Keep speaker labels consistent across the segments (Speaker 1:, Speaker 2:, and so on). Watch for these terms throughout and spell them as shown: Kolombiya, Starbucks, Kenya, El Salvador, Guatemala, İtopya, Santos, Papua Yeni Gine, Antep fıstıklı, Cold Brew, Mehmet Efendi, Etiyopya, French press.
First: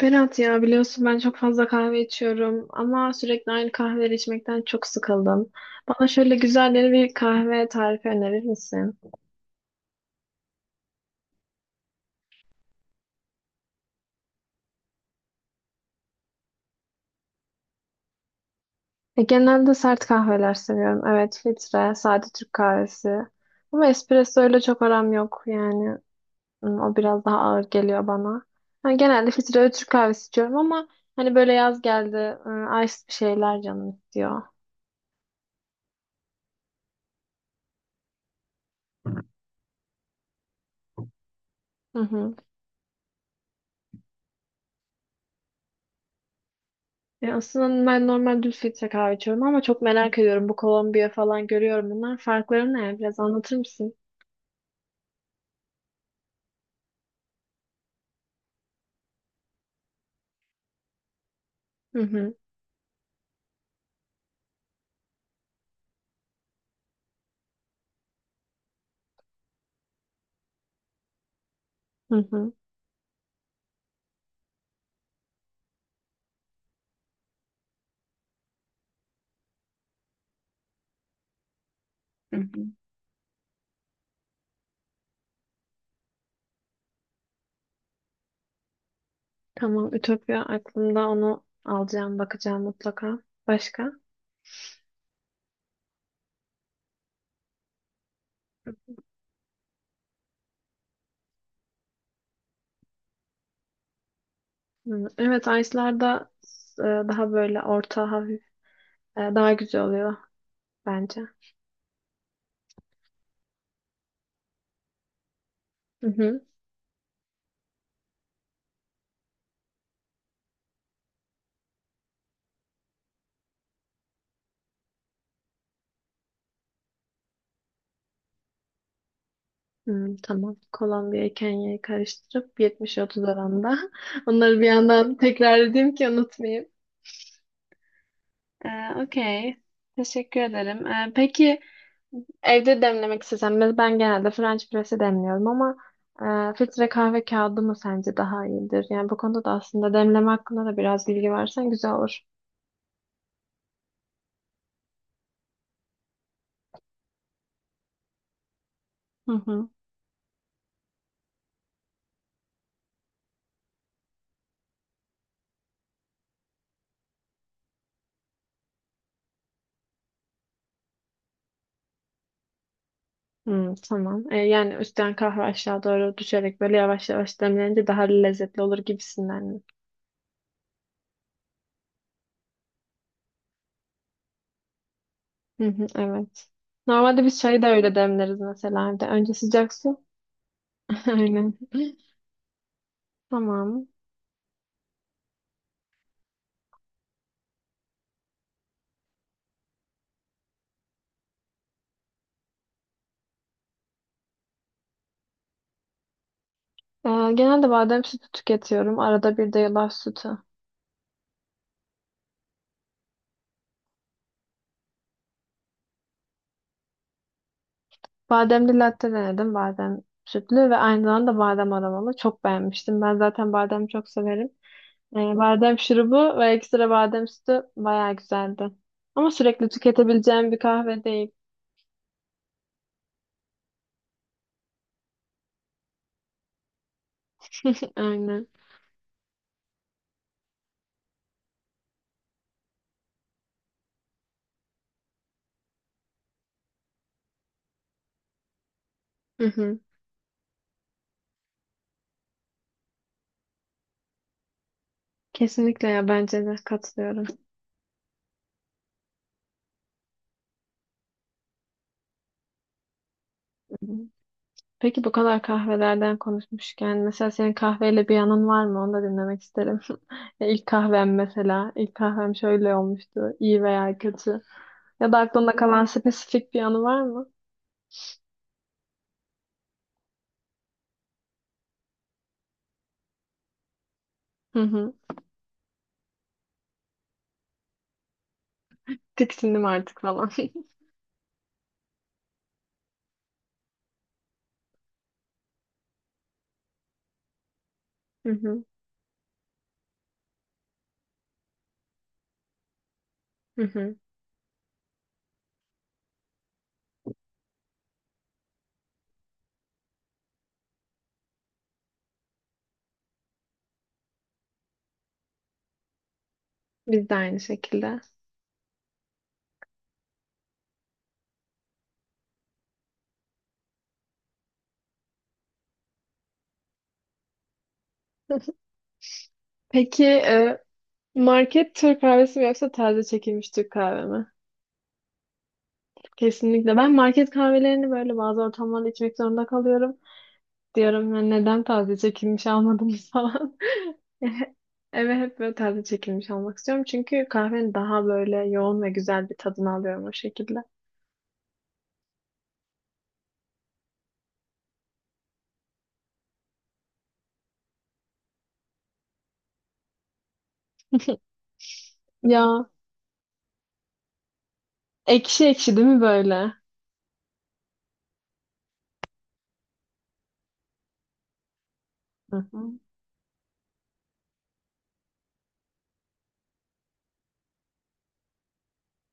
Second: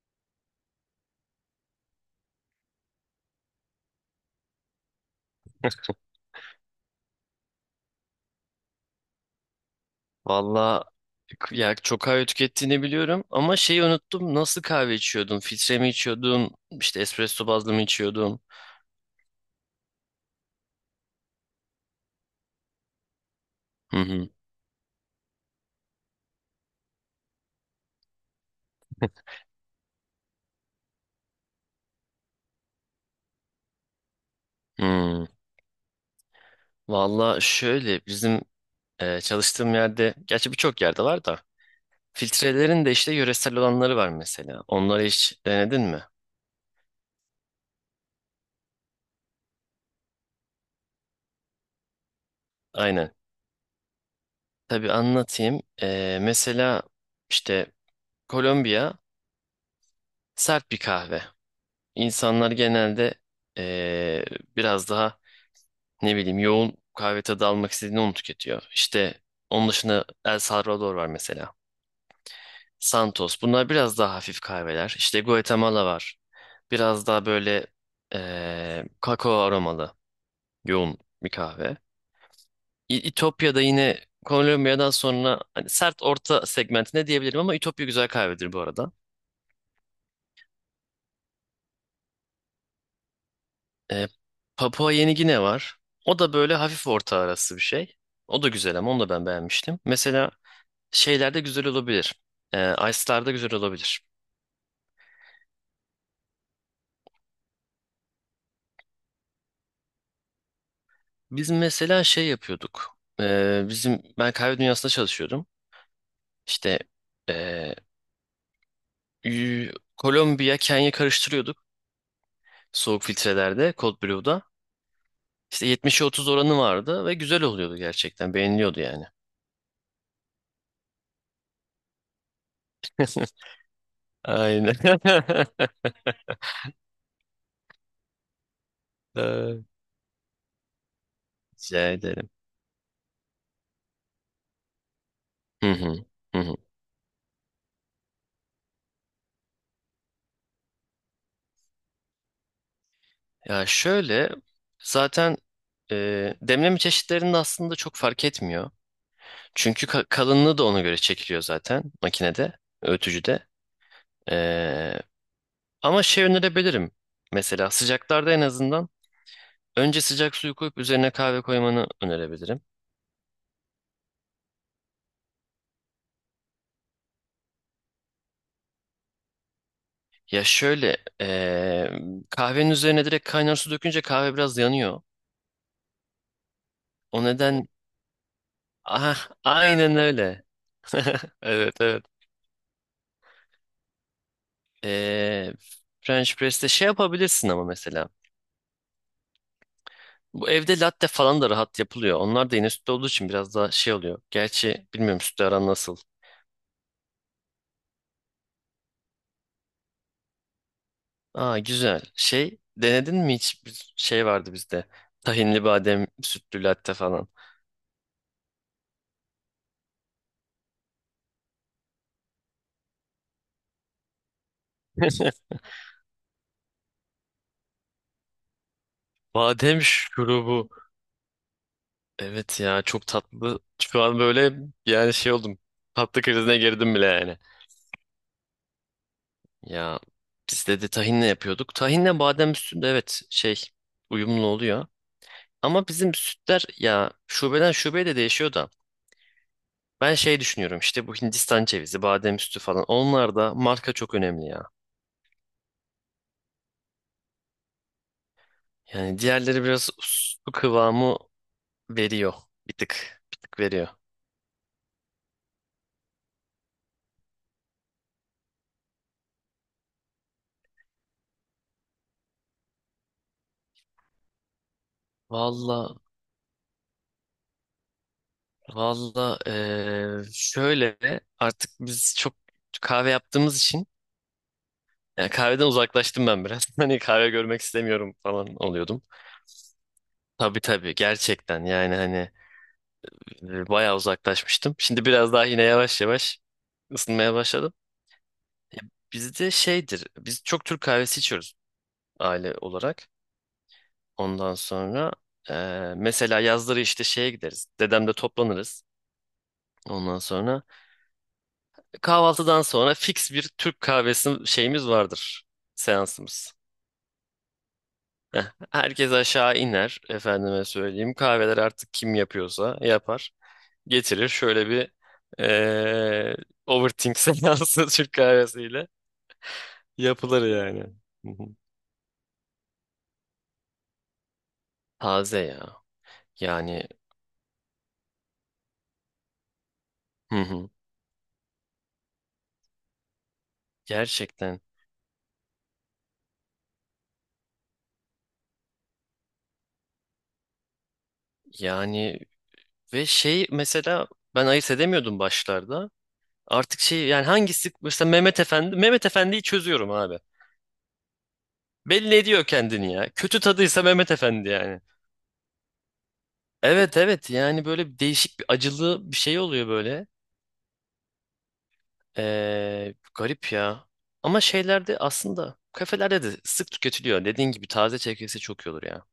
Speaker 1: Berat ya biliyorsun ben çok fazla kahve içiyorum ama sürekli aynı kahveleri içmekten çok sıkıldım. Bana şöyle güzel bir kahve tarifi önerir misin?
Speaker 2: Valla ya, çok kahve tükettiğini biliyorum ama şeyi unuttum. Nasıl kahve içiyordun? Filtre mi içiyordun? İşte espresso bazlı mı içiyordun?
Speaker 1: Genelde sert kahveler seviyorum. Evet, filtre, sade Türk kahvesi. Ama
Speaker 2: Hı hı.
Speaker 1: espresso ile çok aram yok yani. Hmm, o biraz daha ağır geliyor bana. Yani genelde filtre ve Türk kahvesi içiyorum ama hani böyle yaz geldi, ice bir şeyler canım istiyor.
Speaker 2: Hmm. Valla şöyle bizim çalıştığım yerde, gerçi birçok yerde var da,
Speaker 1: Hı hı.
Speaker 2: filtrelerin de işte yöresel olanları var mesela. Onları hiç denedin mi?
Speaker 1: Ya aslında ben normal düz filtre kahve içiyorum ama çok merak ediyorum. Bu Kolombiya falan görüyorum bunlar. Farkları ne?
Speaker 2: Aynen.
Speaker 1: Biraz anlatır mısın?
Speaker 2: Tabii anlatayım. Mesela işte Kolombiya sert bir kahve.
Speaker 1: Hı hı.
Speaker 2: İnsanlar genelde eee, biraz daha, ne bileyim, yoğun kahve tadı almak istediğini onu tüketiyor. İşte onun dışında El Salvador var mesela.
Speaker 1: Hı hı.
Speaker 2: Santos. Bunlar biraz daha hafif kahveler. İşte Guatemala var. Biraz daha böyle kakao aromalı yoğun bir kahve.
Speaker 1: Hı hı.
Speaker 2: İtopya'da yine Kolombiya'dan sonra hani sert orta segmentine diyebilirim ama İtopya güzel kahvedir bu arada.
Speaker 1: Tamam. Ütopya aklımda, onu alacağım, bakacağım mutlaka. Başka?
Speaker 2: E, Papua Yeni Gine var. O da böyle hafif orta arası bir şey. O da güzel, ama onu da ben beğenmiştim. Mesela şeylerde güzel olabilir. Ice'larda güzel olabilir.
Speaker 1: Hı. Evet, Ice'larda daha böyle orta hafif daha güzel oluyor bence.
Speaker 2: Biz mesela şey yapıyorduk. Bizim ben kahve dünyasında çalışıyordum.
Speaker 1: Hı hı.
Speaker 2: İşte e, y- Kolombiya, Kenya karıştırıyorduk soğuk filtrelerde, Cold Brew'da. İşte 70'e 30 oranı vardı ve güzel oluyordu gerçekten. Beğeniliyordu yani.
Speaker 1: Hı, tamam. Kolombiya'yı Kenya'yı karıştırıp 70-30 oranda. Onları bir
Speaker 2: Aynen.
Speaker 1: yandan tekrar edeyim ki unutmayayım. Ee, okey.
Speaker 2: Ee,
Speaker 1: Teşekkür ederim. Peki,
Speaker 2: Rica ederim.
Speaker 1: evde demlemek istesem de ben genelde French press'e demliyorum
Speaker 2: Hı
Speaker 1: ama
Speaker 2: hı. Hı hı.
Speaker 1: filtre kahve kağıdı mı sence daha iyidir? Yani bu konuda da aslında demleme hakkında da biraz bilgi versen güzel olur.
Speaker 2: Ya şöyle, zaten demleme çeşitlerinde aslında çok fark etmiyor.
Speaker 1: Hı hı.
Speaker 2: Çünkü kalınlığı da ona göre çekiliyor zaten makinede, öğütücüde. E, ama şey önerebilirim. Mesela sıcaklarda en azından önce sıcak suyu koyup üzerine kahve koymanı önerebilirim.
Speaker 1: Hmm, tamam. Yani üstten kahve aşağı doğru düşerek böyle yavaş yavaş demlenince daha lezzetli olur gibisinden mi?
Speaker 2: Ya şöyle, kahvenin üzerine direkt kaynar su dökünce kahve biraz yanıyor.
Speaker 1: Hı hı, evet.
Speaker 2: O
Speaker 1: Normalde biz çayı da
Speaker 2: neden...
Speaker 1: öyle demleriz mesela evde.
Speaker 2: Ah,
Speaker 1: Önce sıcak
Speaker 2: aynen
Speaker 1: su.
Speaker 2: öyle.
Speaker 1: Aynen.
Speaker 2: Evet, evet.
Speaker 1: Tamam.
Speaker 2: E, French press'te şey yapabilirsin ama mesela. Bu evde latte falan da rahat yapılıyor. Onlar da yine sütlü olduğu için biraz daha şey oluyor. Gerçi bilmiyorum, sütlü aran nasıl.
Speaker 1: Genelde badem sütü tüketiyorum. Arada bir de yulaf sütü.
Speaker 2: Aa, güzel. Şey denedin mi, hiç bir şey vardı bizde. Tahinli badem sütlü latte falan.
Speaker 1: Bademli latte denedim. Badem sütlü ve aynı zamanda badem aromalı. Çok beğenmiştim. Ben zaten badem çok severim. Badem şurubu ve ekstra badem sütü bayağı güzeldi. Ama sürekli
Speaker 2: Badem
Speaker 1: tüketebileceğim bir
Speaker 2: şurubu.
Speaker 1: kahve değil.
Speaker 2: Evet ya, çok tatlı. Şu an böyle, yani şey oldum. Tatlı krizine girdim bile yani.
Speaker 1: Aynen.
Speaker 2: Ya biz de, tahinle yapıyorduk. Tahinle badem üstünde, evet, şey uyumlu oluyor. Ama bizim sütler ya, şubeden şubeye de değişiyor da.
Speaker 1: Hı hı.
Speaker 2: Ben şey düşünüyorum, işte bu Hindistan cevizi, badem üstü falan, onlar da marka çok önemli ya.
Speaker 1: Kesinlikle ya, bence de katılıyorum.
Speaker 2: Yani diğerleri biraz su kıvamı veriyor. Bir tık, bir tık
Speaker 1: Hı
Speaker 2: veriyor.
Speaker 1: hı. Peki bu kadar kahvelerden konuşmuşken mesela senin kahveyle bir yanın var mı? Onu da dinlemek isterim. Ya İlk kahvem mesela. İlk kahvem şöyle olmuştu, iyi veya kötü. Ya da aklında kalan
Speaker 2: Valla,
Speaker 1: spesifik bir anı var mı?
Speaker 2: valla şöyle, artık biz çok kahve yaptığımız için
Speaker 1: Hı hı.
Speaker 2: yani kahveden uzaklaştım ben biraz. Hani kahve görmek istemiyorum falan oluyordum.
Speaker 1: Tiksindim artık falan.
Speaker 2: Tabii tabii, gerçekten yani, hani bayağı uzaklaşmıştım. Şimdi biraz daha yine yavaş yavaş ısınmaya başladım.
Speaker 1: Hı hı.
Speaker 2: Bizde şeydir, biz çok Türk kahvesi içiyoruz, aile olarak.
Speaker 1: Hı hı.
Speaker 2: Ondan sonra mesela yazları işte şeye gideriz. Dedemde toplanırız. Ondan sonra kahvaltıdan sonra fix bir Türk kahvesi şeyimiz vardır. Seansımız.
Speaker 1: Biz de aynı şekilde.
Speaker 2: Herkes aşağı iner. Efendime söyleyeyim, kahveler artık kim yapıyorsa yapar. Getirir, şöyle bir eee overthink seansı Türk kahvesiyle
Speaker 1: Peki
Speaker 2: yapılır yani. Hı hı.
Speaker 1: market Türk kahvesi mi yoksa taze çekilmiş Türk kahve mi?
Speaker 2: Taze ya. Yani,
Speaker 1: Kesinlikle. Ben market kahvelerini böyle bazı ortamlarda içmek zorunda kalıyorum.
Speaker 2: hı hı.
Speaker 1: Diyorum ya neden taze çekilmiş almadınız falan.
Speaker 2: Gerçekten
Speaker 1: Eve hep böyle taze çekilmiş almak istiyorum. Çünkü kahvenin daha böyle yoğun ve güzel bir tadını alıyorum o şekilde.
Speaker 2: yani. Ve şey mesela, ben ayırt edemiyordum başlarda. Artık şey, yani hangisi mesela Mehmet Efendi, Mehmet Efendi'yi çözüyorum abi. Belli ediyor
Speaker 1: Ya
Speaker 2: kendini ya. Kötü tadıysa Mehmet Efendi yani.
Speaker 1: ekşi ekşi değil mi böyle?
Speaker 2: Evet, evet, yani böyle bir değişik bir acılı bir şey oluyor böyle.
Speaker 1: Hı hı.
Speaker 2: Garip ya. Ama şeylerde aslında, kafelerde de sık tüketiliyor. Dediğin gibi taze çekilse çok iyi olur ya.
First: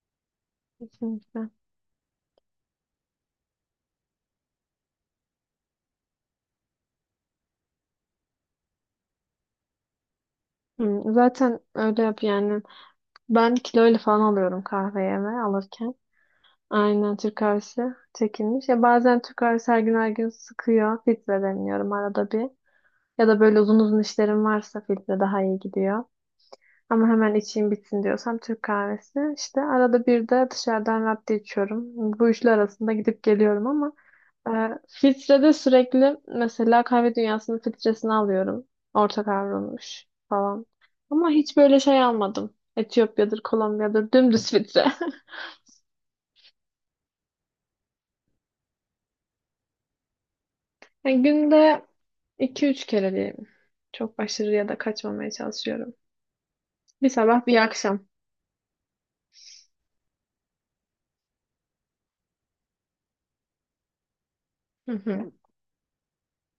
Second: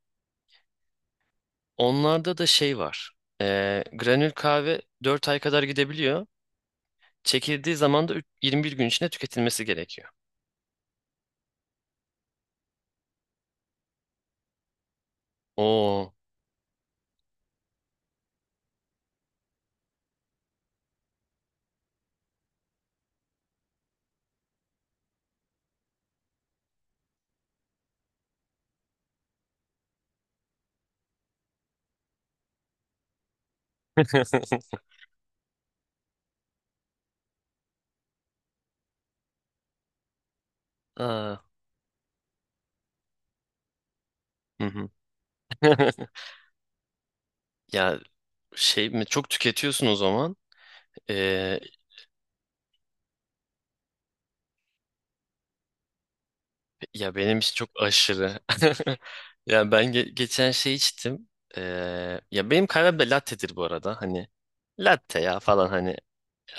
Speaker 1: Kesinlikle.
Speaker 2: Onlarda da şey var. Granül kahve 4 ay kadar gidebiliyor. Çekildiği zaman da 21 gün içinde tüketilmesi gerekiyor.
Speaker 1: Hı, zaten öyle yap yani. Ben kiloyla falan alıyorum kahveyeme alırken.
Speaker 2: Oo.
Speaker 1: Aynen Türk kahvesi çekilmiş. Ya bazen Türk kahvesi her gün her gün sıkıyor. Filtre deniyorum arada bir. Ya da böyle uzun uzun işlerim varsa filtre daha iyi gidiyor. Ama hemen içeyim bitsin diyorsam Türk kahvesi. İşte arada bir de dışarıdan latte içiyorum. Bu üçlü arasında gidip geliyorum ama filtrede sürekli mesela kahve dünyasının filtresini alıyorum. Orta kavrulmuş falan. Ama
Speaker 2: Aa.
Speaker 1: hiç böyle şey almadım. Etiyopya'dır, Kolombiya'dır dümdüz
Speaker 2: Hı hı.
Speaker 1: filtre.
Speaker 2: Ya şey mi çok tüketiyorsun o zaman?
Speaker 1: Yani
Speaker 2: Ee,
Speaker 1: günde iki üç kere diyeyim. Çok aşırıya da kaçmamaya çalışıyorum. Bir
Speaker 2: ya benim
Speaker 1: sabah
Speaker 2: için
Speaker 1: bir
Speaker 2: çok
Speaker 1: akşam.
Speaker 2: aşırı. Ya ben geçen şey içtim. Ee, ya benim kahvem de latte'dir bu arada. Hani
Speaker 1: Hı
Speaker 2: latte
Speaker 1: hı.
Speaker 2: ya falan, hani.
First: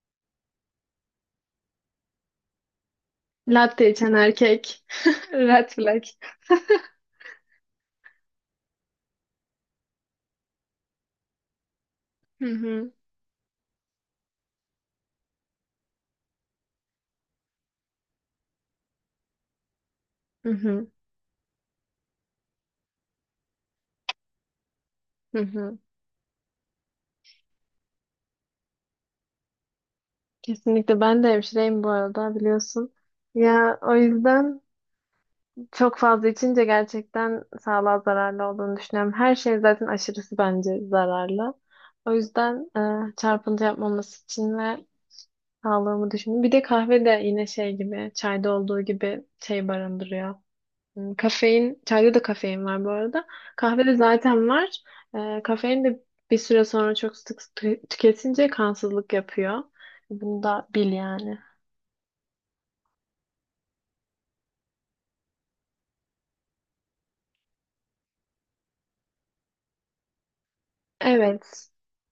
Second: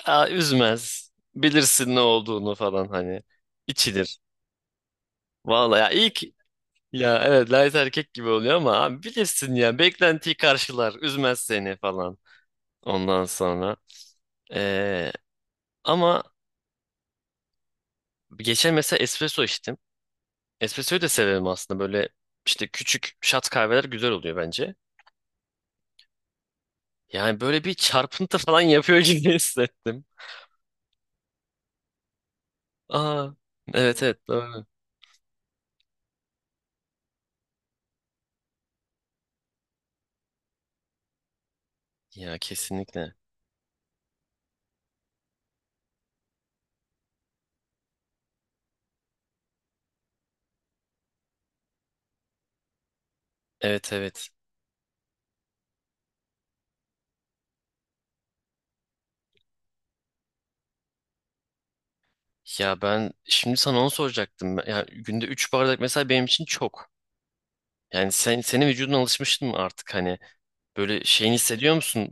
Speaker 2: Aa, üzmez. Bilirsin ne olduğunu falan hani.
Speaker 1: Latte içen
Speaker 2: İçilir.
Speaker 1: erkek. Red
Speaker 2: Vallahi ya,
Speaker 1: flag.
Speaker 2: ilk, ya, evet, light erkek gibi oluyor ama abi bilirsin ya, beklentiyi karşılar. Üzmez seni falan.
Speaker 1: Hı hı.
Speaker 2: Ondan sonra. Ee, ama geçen mesela espresso içtim.
Speaker 1: Hı hı.
Speaker 2: Espressoyu da severim aslında. Böyle işte küçük shot kahveler güzel oluyor bence.
Speaker 1: Hı hı.
Speaker 2: Yani böyle bir çarpıntı falan yapıyor gibi hissettim.
Speaker 1: Kesinlikle, ben de hemşireyim bu arada biliyorsun.
Speaker 2: Aa,
Speaker 1: Ya o
Speaker 2: evet, evet,
Speaker 1: yüzden
Speaker 2: doğru.
Speaker 1: çok fazla içince gerçekten sağlığa zararlı olduğunu düşünüyorum. Her şey zaten aşırısı bence zararlı. O
Speaker 2: Ya
Speaker 1: yüzden
Speaker 2: kesinlikle.
Speaker 1: çarpıntı yapmaması için ve sağlığımı düşünün. Bir de kahve de yine şey gibi, çayda olduğu gibi şey barındırıyor. Hmm, kafein, çayda da kafein var bu arada.
Speaker 2: Evet,
Speaker 1: Kahvede
Speaker 2: evet.
Speaker 1: zaten var. Kafein de bir süre sonra çok sık tüketince kansızlık yapıyor. Bunu da bil yani.
Speaker 2: Ya ben şimdi sana onu soracaktım. Ya günde 3 bardak mesela benim için çok. Yani senin vücudun alışmıştın mı artık hani, böyle şeyini
Speaker 1: Evet.
Speaker 2: hissediyor musun?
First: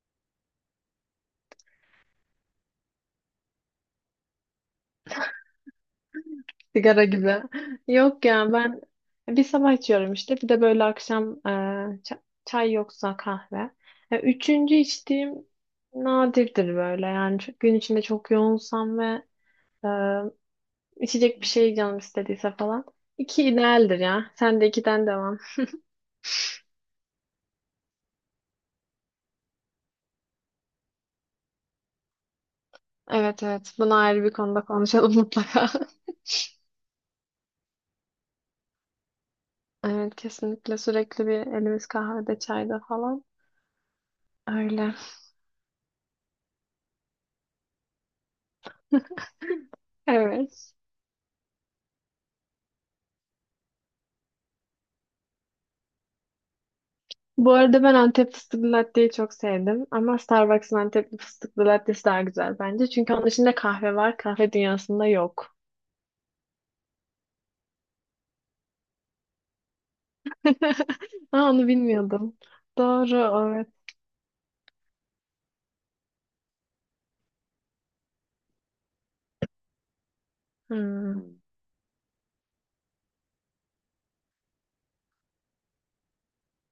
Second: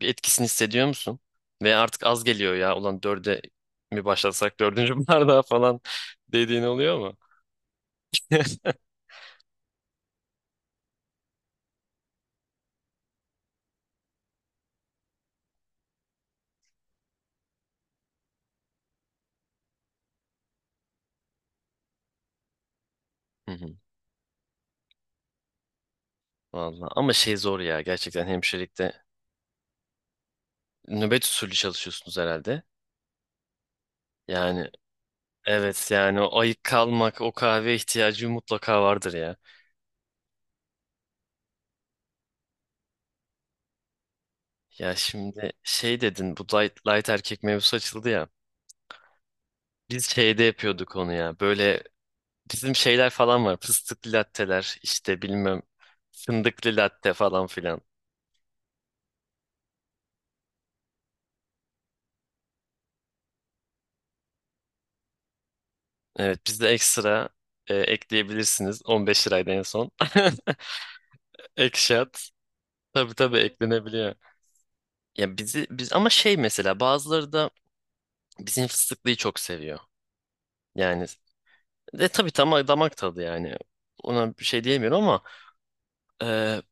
Speaker 2: Bir etkisini hissediyor musun? Ve artık az geliyor ya. Ulan, dörde mi başlasak, dördüncü bardağa falan dediğin
Speaker 1: Sigara
Speaker 2: oluyor.
Speaker 1: gibi. Yok ya,
Speaker 2: Hı
Speaker 1: ben bir sabah içiyorum işte. Bir de böyle akşam, çay yoksa kahve. Üçüncü içtiğim nadirdir böyle. Yani gün içinde çok yoğunsam ve e, içecek bir şey canım istediyse falan. İki
Speaker 2: hı.
Speaker 1: idealdir ya. Sen de ikiden devam.
Speaker 2: Vallahi, ama şey zor ya, gerçekten hemşirelikte nöbet usulü çalışıyorsunuz herhalde.
Speaker 1: Evet evet. Bunu ayrı bir konuda
Speaker 2: Yani,
Speaker 1: konuşalım mutlaka.
Speaker 2: evet yani, o ayık kalmak, o kahve ihtiyacı mutlaka vardır ya.
Speaker 1: Evet kesinlikle, sürekli bir elimiz kahvede çayda falan. Öyle.
Speaker 2: Ya şimdi şey dedin, bu light erkek mevzusu açıldı ya. Biz şeyde
Speaker 1: Evet.
Speaker 2: yapıyorduk onu ya, böyle bizim şeyler falan var, fıstıklı latteler işte, bilmem fındıklı latte falan
Speaker 1: Bu
Speaker 2: filan.
Speaker 1: arada ben Antep fıstıklı latteyi çok sevdim ama Starbucks'ın Antep fıstıklı lattesi daha güzel bence. Çünkü onun içinde kahve var, kahve dünyasında yok.
Speaker 2: Evet, bizde ekstra ekleyebilirsiniz, 15 liraydı en son.
Speaker 1: Aa, onu
Speaker 2: Ekşat,
Speaker 1: bilmiyordum.
Speaker 2: tabii
Speaker 1: Doğru,
Speaker 2: tabii
Speaker 1: evet.
Speaker 2: eklenebiliyor. Ya biz ama şey, mesela bazıları da bizim fıstıklıyı çok seviyor. Yani,
Speaker 1: Hmm.
Speaker 2: de tabii, tam damak tadı yani. Ona bir şey diyemiyorum ama e,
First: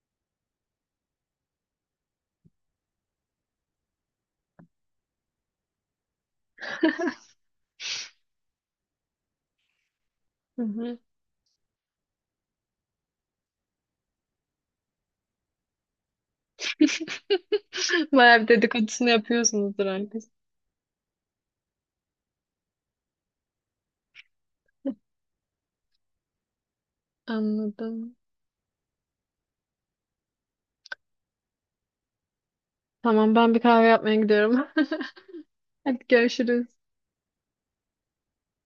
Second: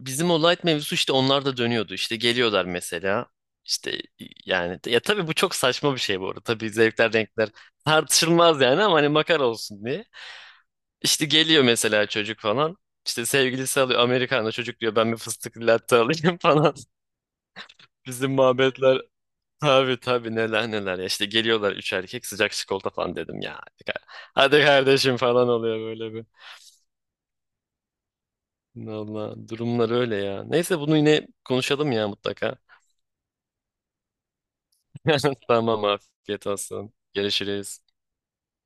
Speaker 2: bizim o light mevzusu, işte onlar da dönüyordu. İşte geliyorlar mesela. İşte yani, ya tabii bu çok saçma bir şey bu arada. Tabii zevkler renkler tartışılmaz yani, ama hani makar olsun diye.
Speaker 1: Hı hı.
Speaker 2: İşte geliyor mesela çocuk falan. İşte sevgilisi alıyor Amerikan'da, çocuk diyor, ben bir fıstıklı latte alayım falan. Bizim
Speaker 1: Bayağı bir
Speaker 2: muhabbetler.
Speaker 1: dedikodusunu yapıyorsunuzdur
Speaker 2: Tabii
Speaker 1: herkes.
Speaker 2: tabii neler neler ya, işte geliyorlar üç erkek, sıcak çikolata falan dedim ya. Hadi, hadi kardeşim falan oluyor, böyle bir.
Speaker 1: Anladım.
Speaker 2: Valla, durumlar öyle ya. Neyse, bunu yine konuşalım ya mutlaka.
Speaker 1: Tamam, ben bir kahve yapmaya gidiyorum.
Speaker 2: Tamam,
Speaker 1: Hadi
Speaker 2: afiyet
Speaker 1: görüşürüz.
Speaker 2: olsun. Görüşürüz.